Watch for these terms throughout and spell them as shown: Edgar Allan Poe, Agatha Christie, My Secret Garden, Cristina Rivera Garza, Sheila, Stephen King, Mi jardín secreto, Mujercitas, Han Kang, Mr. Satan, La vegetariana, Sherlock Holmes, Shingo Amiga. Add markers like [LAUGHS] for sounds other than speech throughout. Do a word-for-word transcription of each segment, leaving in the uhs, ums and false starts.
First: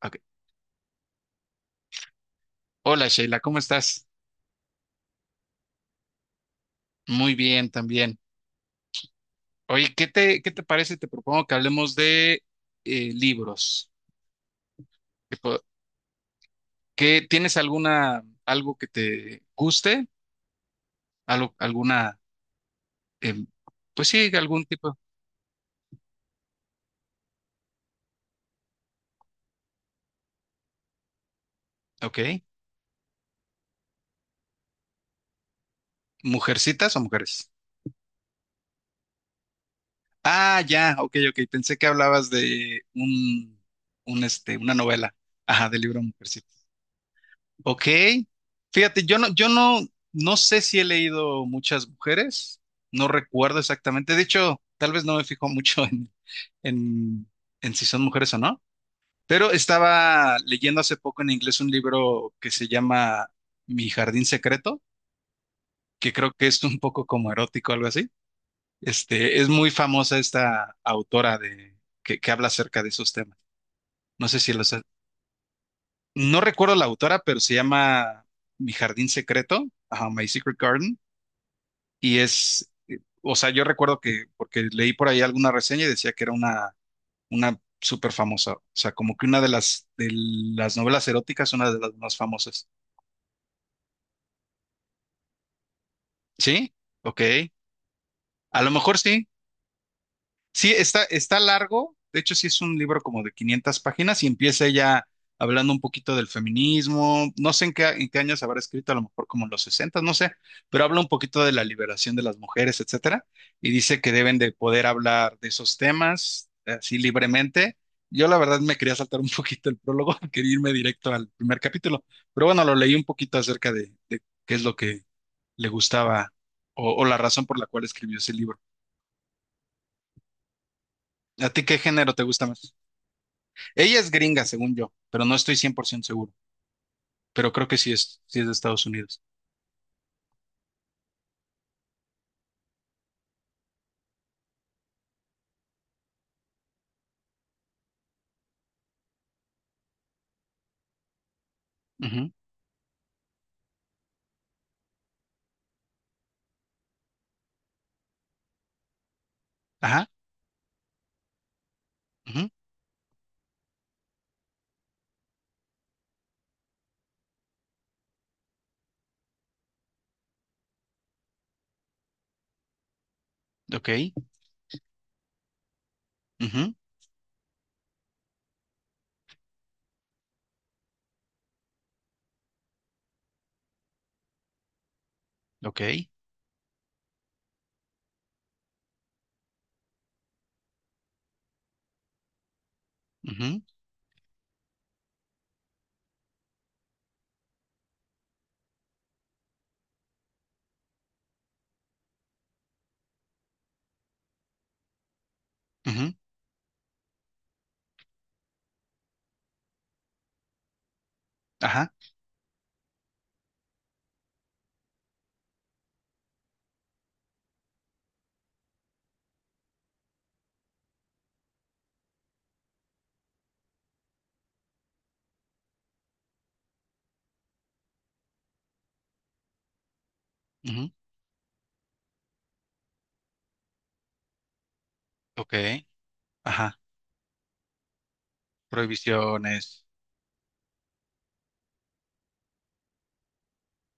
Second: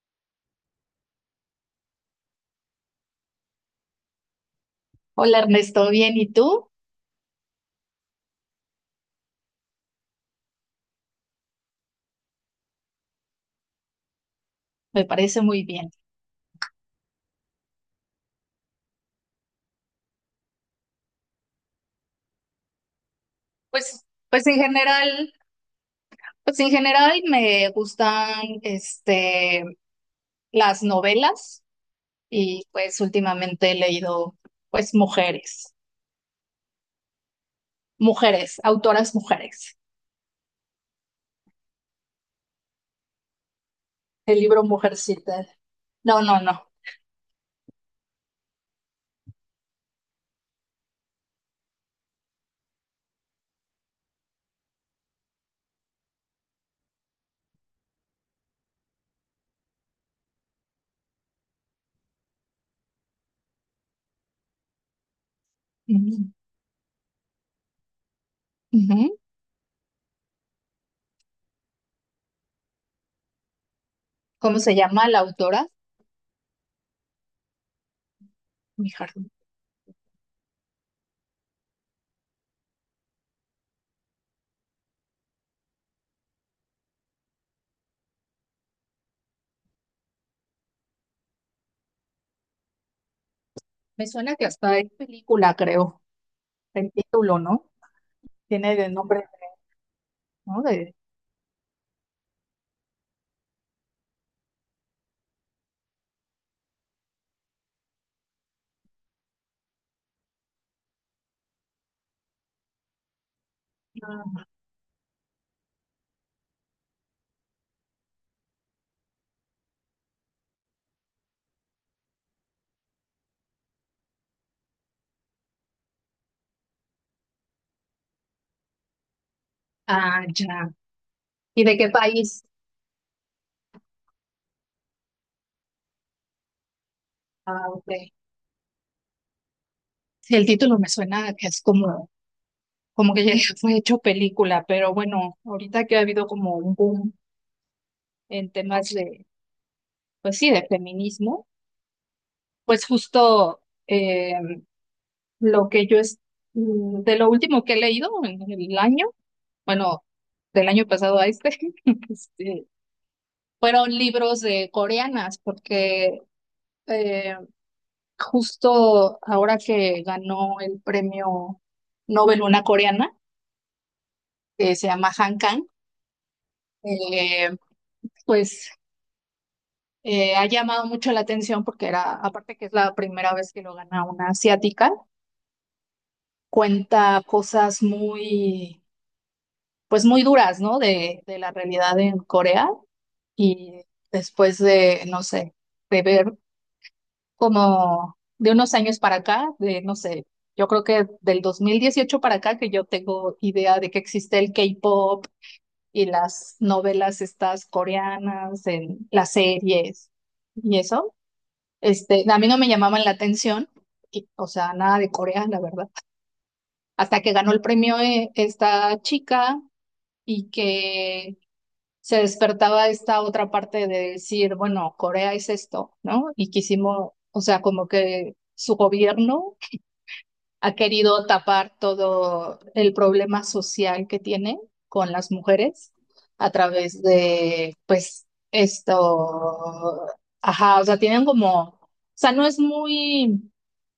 Ok. Hola Sheila, ¿cómo estás? Hola Ernesto, bien, ¿y tú? Muy bien también. Oye, ¿qué te, qué te parece? Te propongo que hablemos de eh, libros. Me ¿Qué parece po- muy bien. que- tienes alguna, algo que te guste? Algo, alguna, em, Pues, pues sí, pues en algún tipo. general, pues en general me gustan este las novelas Ok. y pues últimamente he leído pues mujeres, ¿Mujercitas o mujeres? mujeres, autoras mujeres. Ah, ya, ok, ok. Pensé que hablabas de un, un, El este, libro una novela. Mujercita. Ajá, del libro No, no, Mujercitas. no. Ok, fíjate, yo no, yo no, no sé si he leído muchas mujeres, no recuerdo exactamente, de hecho, tal vez no me fijo mucho en, en, en si son mujeres o no, pero estaba leyendo hace poco en inglés un libro que se llama Mi jardín secreto, que Ujú, creo que es un poco como erótico, algo así. ujú. Este, es muy famosa esta autora de, que, que habla acerca de esos temas. No sé si ¿Cómo los se sé. llama la autora? No recuerdo la autora, pero se llama Mi Mi jardín jardín. secreto, ajá, My Secret Garden. Y es, eh, o sea, yo recuerdo que, porque leí por ahí alguna reseña y decía que era una, una súper famosa, o sea, como que una de las, de las novelas eróticas, una de las más famosas. Me suena que hasta hay película, creo, ¿Sí? el Ok. título, ¿no? A lo Tiene el mejor nombre, sí. ¿no? Sí, De. está, está largo. De hecho, sí es un libro como de quinientas páginas y empieza ella hablando un poquito del feminismo. No sé en qué, en qué años habrá escrito, a lo mejor como en los sesenta, no sé, pero habla un poquito de la liberación de las mujeres, etcétera. Y dice que deben de poder hablar de esos temas eh, así libremente. Yo la verdad me quería saltar un [LAUGHS] poquito el prólogo, [LAUGHS] quería irme directo al primer capítulo, pero bueno, lo leí un poquito acerca de, de qué es lo que le gustaba o o la razón por la cual escribió ese libro. Ah, ya. ¿A ti ¿Y de qué qué género te país? gusta más? Ella es gringa, según yo, pero no estoy cien por ciento seguro. Pero Ah, creo que ok. sí es, sí es de Estados Unidos. Sí, el título me suena a que es como, como que ya [LAUGHS] fue hecho película, pero bueno, ahorita que ha habido como un boom en temas de, pues sí, de feminismo, Ujú. pues justo eh, lo que yo es, mm, de lo último que he leído en el año, bueno, Ajá. del año pasado a este, [LAUGHS] Ujú. este, fueron libros de coreanas, porque eh, justo ahora que ganó el premio Nobel una coreana, Ok. que se llama Han Kang, Ujú. eh, pues eh, ha llamado mucho la atención porque era, aparte que es la primera vez que lo gana una asiática, Ok. cuenta cosas muy, pues muy duras, ¿no? De, de la realidad en Corea Ujú. y después de, no sé, de ver como de unos años para acá, de, no sé, yo creo que del dos mil dieciocho para acá que yo tengo idea de que existe el K-pop y Ujú. las novelas estas coreanas, en las series y eso. Ajá. Este, a mí no me llamaban la atención, y, o sea, nada de Corea, la verdad. Hasta que ganó el premio eh, esta chica y que se despertaba esta otra parte de decir, bueno, Corea es esto, ¿no? Y quisimos, o sea, como que su gobierno ha Ujú. querido tapar todo el problema social que tiene con las Ok. mujeres a Ajá. través de, pues, Prohibiciones. esto, ajá, o sea, tienen como, o sea, no es muy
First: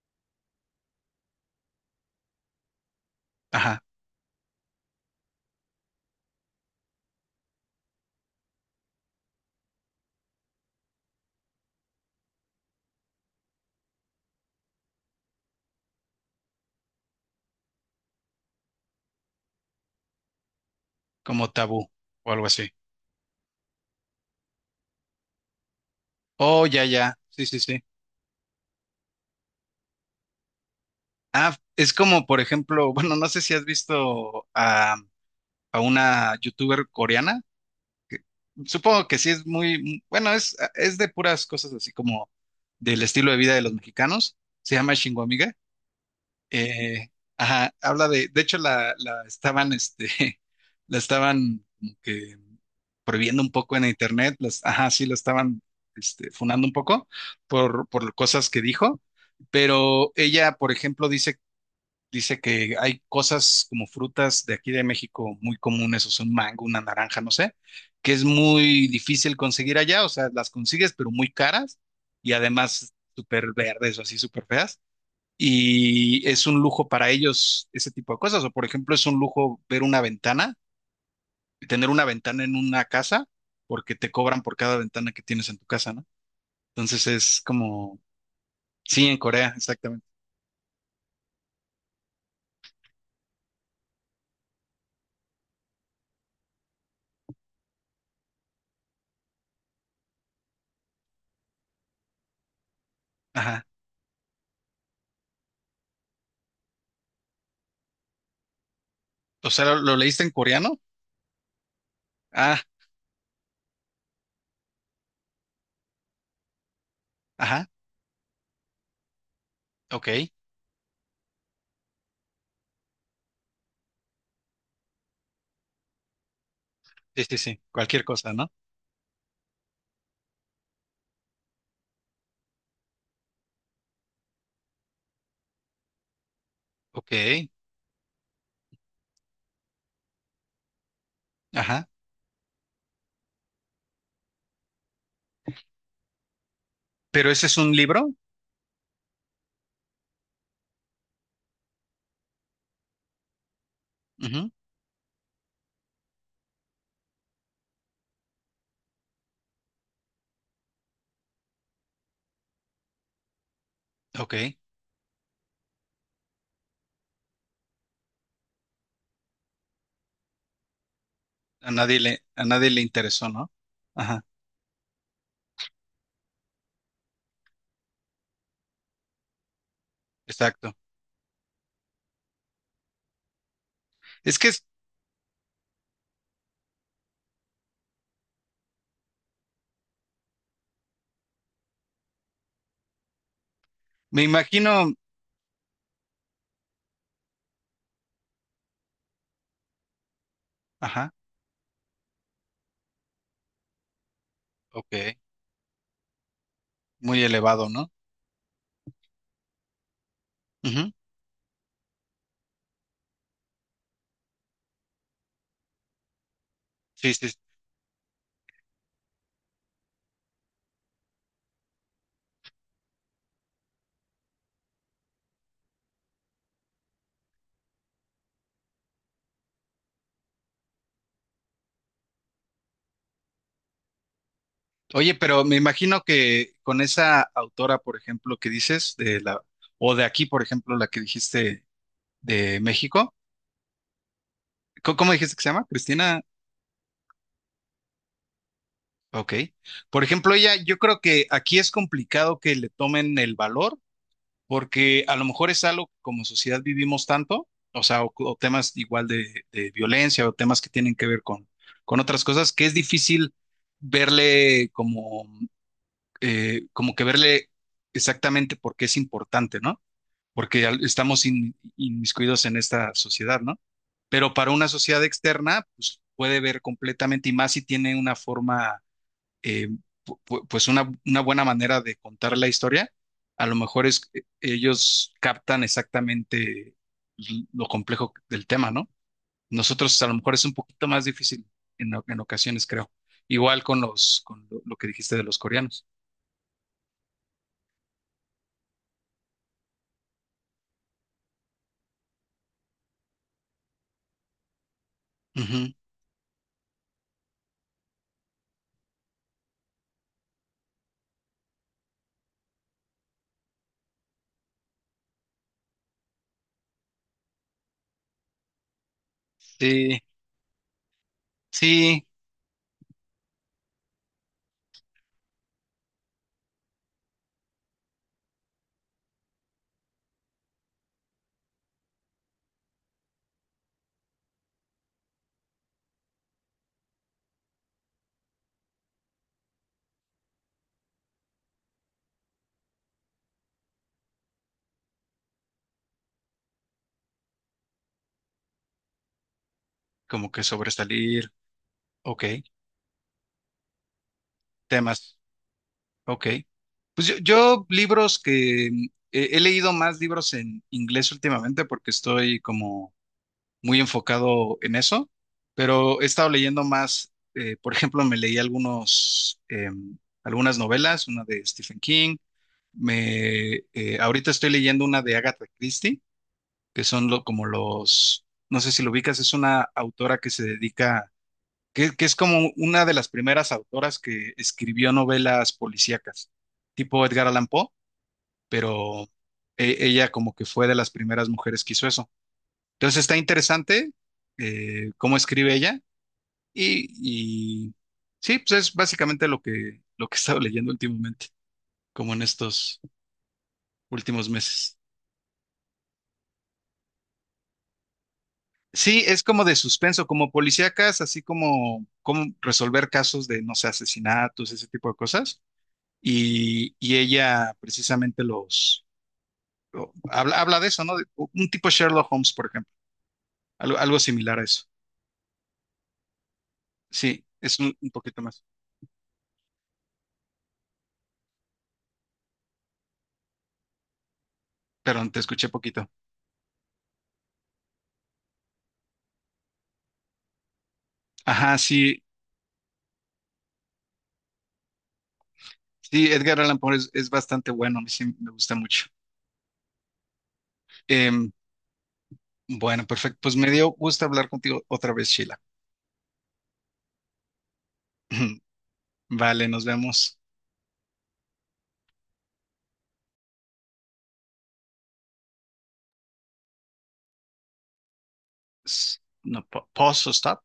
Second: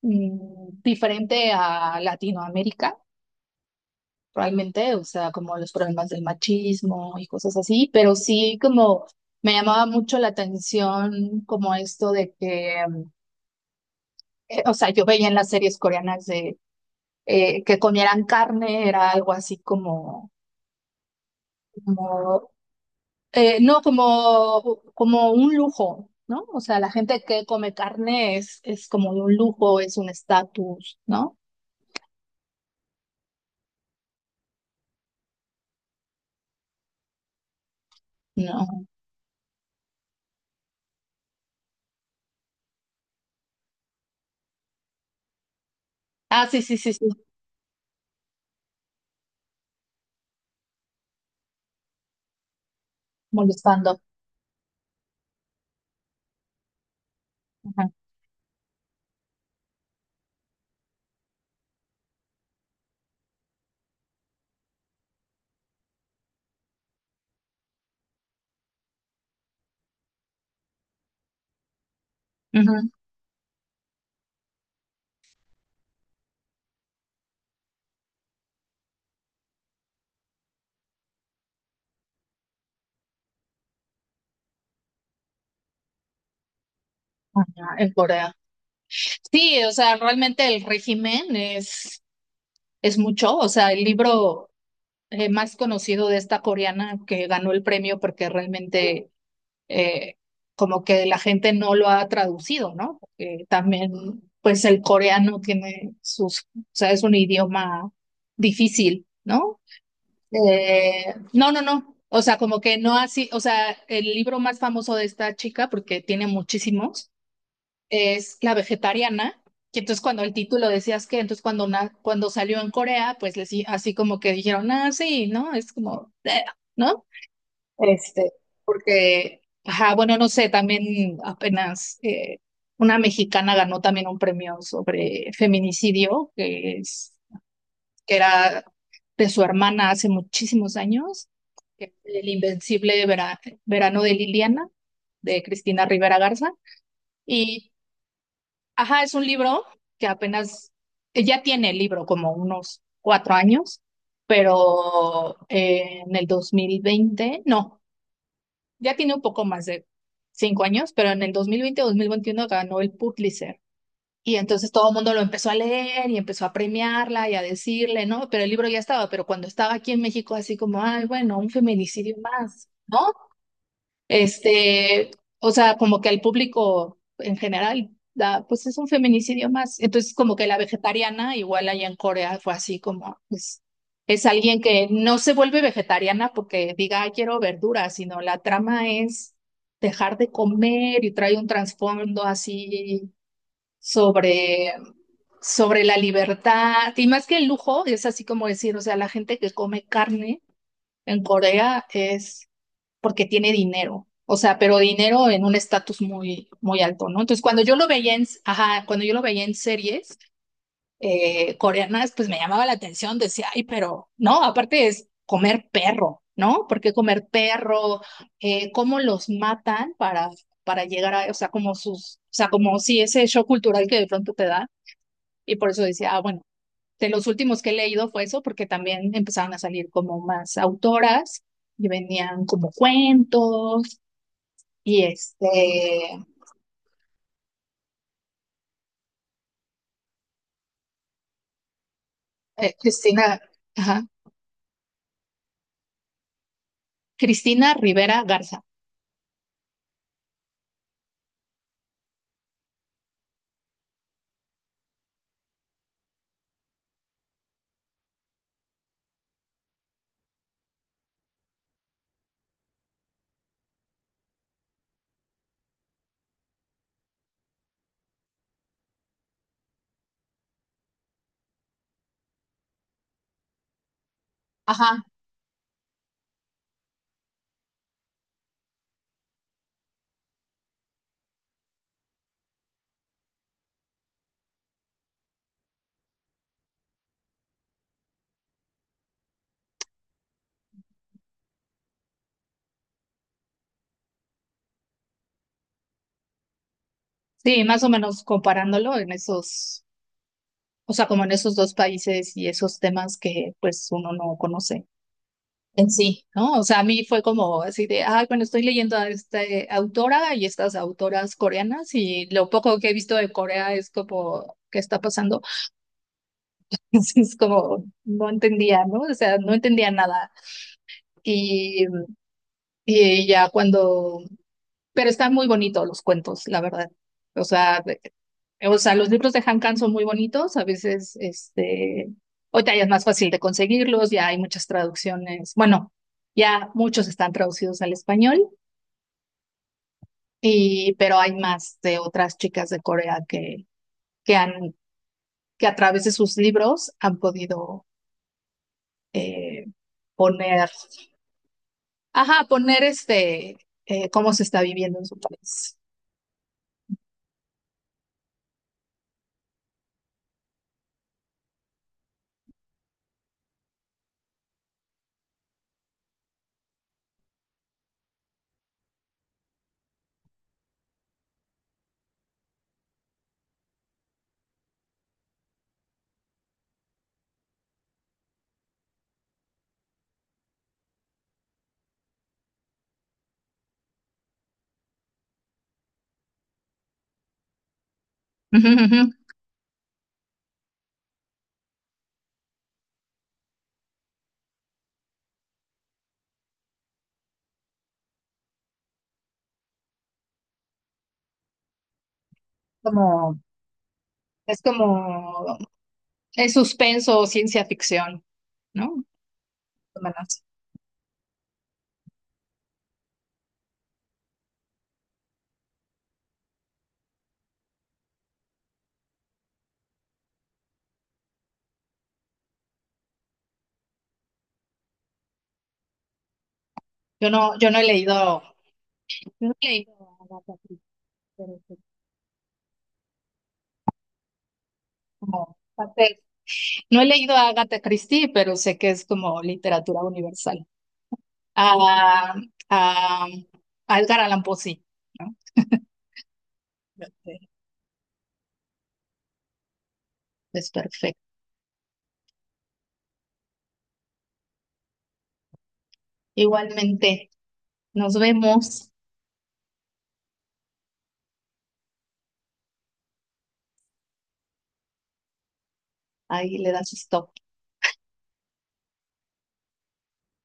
mm, diferente a Latinoamérica, Ajá. realmente, o sea, como los problemas del machismo y cosas así, pero sí como. Me llamaba mucho la atención como esto de que, mm, eh, o sea, yo veía en las series coreanas de eh, que comieran carne era algo así como, Como tabú o algo como así. eh, no, como, como un lujo, ¿no? O Oh, sea, ya, la ya. gente que Sí, sí, come sí. carne es, es como un lujo, es un estatus, ¿no? Ah, es como, por ejemplo, [LAUGHS] bueno, no sé si has visto a, a una youtuber coreana que- No. supongo que sí es muy, bueno, es, es de puras cosas así como del estilo de vida de los mexicanos. Se llama Shingo Amiga. Ah, sí, sí, sí, sí, Eh, ajá, habla de, de hecho la, la estaban, este, [LAUGHS] la estaban como que prohibiendo un poco en molestando. internet. Las, ajá, sí, la estaban, este, funando un poco Ajá, por, por cosas que dijo. Pero ella, por ejemplo, dice. Dice que hay cosas como frutas de aquí de México muy comunes, o sea, un mango, una naranja, no sé, que es muy difícil conseguir allá, o sea, las consigues, pero muy caras y ujú, además súper verdes o así, súper feas. Y es un lujo para ellos ese tipo de cosas, o por ejemplo, es un lujo ver una ventana, tener una ventana en una casa, porque te cobran por cada ventana que tienes en tu casa, ¿no? Entonces es ajá, en como, Corea. sí, en Corea, Sí, o sea, exactamente. realmente el régimen es, es mucho, o sea, el libro eh, más conocido de esta coreana que ganó el premio porque realmente eh, como que la gente no lo ha traducido, ¿no? Porque Ajá. también, pues el coreano tiene sus, o sea, es un idioma difícil, O ¿no? sea, ¿lo, lo leíste en coreano? Eh, no, no, no. O sea, como Ah, que no así, o sea, el libro más famoso de esta chica, porque tiene muchísimos, ajá, es La vegetariana. Que entonces ok. cuando el título decías que, entonces cuando, na- cuando salió en Corea, pues les, di- así como que dijeron, ah, sí, ¿no? Es como, eh, ¿no? Sí, sí, sí, cualquier Este, cosa, ¿no? porque, ajá, bueno, no sé, también apenas eh, una mexicana ganó también un premio sobre feminicidio, que Ok, es, que era de su hermana hace muchísimos años, que ajá. es el invencible Vera- verano de Liliana, de Cristina Rivera Garza. Pero ese es Y, un libro. ajá, es un libro que apenas, ya tiene el libro como unos cuatro años, Ujú. pero eh, en el dos mil veinte no. Ya tiene un poco más de cinco años, pero en el dos dos mil veinte mil veintiuno ganó el Pulitzer. Ok, Y entonces todo el mundo lo empezó a leer y empezó a premiarla y a decirle, ¿no? Pero el libro ya estaba, pero cuando estaba aquí en México, así como, ay, bueno, un a nadie feminicidio le, a más, nadie le ¿no? interesó, ¿no? Ajá, Este, o sea, como que al público en general da, pues es un feminicidio más. Entonces, como que la exacto. vegetariana, igual allá en Corea, fue así como, pues, es Es que alguien es- que no se vuelve vegetariana porque diga, "Ay, quiero verduras, sino la trama es dejar de comer y trae un trasfondo así me sobre, imagino, sobre la libertad. Y más que el lujo, es así como decir, o sea, la gente que come carne ajá, en Corea es porque tiene dinero. O sea, pero ok, dinero en un estatus muy, muy alto, ¿no? muy Entonces, cuando elevado, yo lo ¿no? veía en, ajá, cuando yo lo veía en series Ujú. eh, coreanas, pues me llamaba la atención, decía, ay, pero no, aparte es comer perro, ¿no? Porque Sí, comer sí. perro, eh, cómo los matan para, para, llegar a, o sea, como sus, o sea, como si ese shock cultural que de pronto te da, y por eso decía, ah, bueno, de los últimos que he leído fue eso, porque también empezaron a salir como más autoras y venían como cuentos y Oye, pero me imagino este, que con esa autora, por ejemplo, que dices, de la, o de aquí, por ejemplo, la que dijiste de eh, México, Cristina, ajá, ¿cómo, cómo dijiste que se llama? Cristina, Cristina Rivera Garza. ok. Por ejemplo, ella, yo creo que aquí es complicado que le tomen el valor porque a lo mejor es algo que como sociedad vivimos tanto, o sea, o, o temas igual de, de violencia o temas que tienen que ver con, con otras cosas, que es difícil verle como, eh, como que verle exactamente por qué es importante, ¿no? Porque al- estamos in- inmiscuidos en esta sociedad, ¿no? Pero para una Ajá, sociedad externa, pues puede ver completamente y más si tiene una forma eh, pu- pues una, una buena manera de contar la historia. A lo mejor es, eh, ellos captan exactamente lo complejo del tema, ¿no? Nosotros a lo mejor es un poquito más difícil en, o- en ocasiones, creo. Igual con los, con lo, lo que dijiste de los coreanos. sí, más o menos comparándolo en esos, o sea, como en esos dos países y esos temas que pues uno no conoce Ujú. en sí, ¿no? O sea, a mí fue como así de, ay, bueno, estoy leyendo a esta eh, autora y estas autoras coreanas y lo poco que he visto de Corea es como, ¿qué está pasando? [LAUGHS] Entonces es como, no entendía, ¿no? O sea, no entendía Sí, nada. Y, sí, y ya cuando pero están muy bonitos los cuentos, la verdad. O sea, de- o sea, los libros de Han Kang son muy bonitos, a veces, este, ahorita ya es más fácil de conseguirlos, ya hay muchas traducciones, bueno, ya muchos están traducidos al español, y, pero hay más de otras chicas de Corea que, que han, que a través de sus libros han podido eh, como que poner, sobresalir. Ok, ajá, poner este, eh, cómo se está viviendo en temas. su país. Ok. Pues yo, yo libros que mm, he, he leído más libros en inglés últimamente porque estoy como muy enfocado en eso, pero he estado leyendo más, eh, por ejemplo, me leí algunos, em, algunas novelas, una de Stephen King, me, eh, ahorita estoy leyendo una de Agatha Christie, que son lo, como los, no sé si lo ubicas, es una autora que se dedica, que, que es como una de las primeras autoras que escribió novelas policíacas, tipo Edgar Allan Poe, [LAUGHS] Ujú, pero... ujú. e- Ella como que fue de las primeras mujeres que hizo eso. Entonces está interesante eh, cómo escribe ella y, y sí, pues es básicamente lo que, lo que he estado leyendo últimamente, como en estos Como, últimos es meses. como Es suspenso o ciencia ficción, ¿no? Sí, Más es como de o suspenso, como menos. policíacas, así como, como resolver casos de, no sé, asesinatos, ese tipo de cosas. Y, y ella precisamente los, lo- habla, habla de eso, ¿no? De un tipo Sherlock Holmes, por ejemplo, algo, algo similar a eso. Sí, Yo no, es yo un no he un poquito más, leído, yo no he leído a Agatha Christie, pero sé que es pero te escuché como poquito. parte- no he leído a Agatha Christie, pero sé que es como literatura universal. Ajá, sí. A, a, a Edgar Allan Poe, sí, ¿no? Sí, Edgar Allan Poe es, es Ok. bastante bueno, a mí sí me gusta mucho. Es perfecto. Em, bueno, perfecto. Pues me dio gusto hablar contigo otra vez, Sheila. Igualmente, nos [CLEARS THROAT] vemos. Vale, nos vemos. Ahí le das stop. S- No, pa- pause o stop.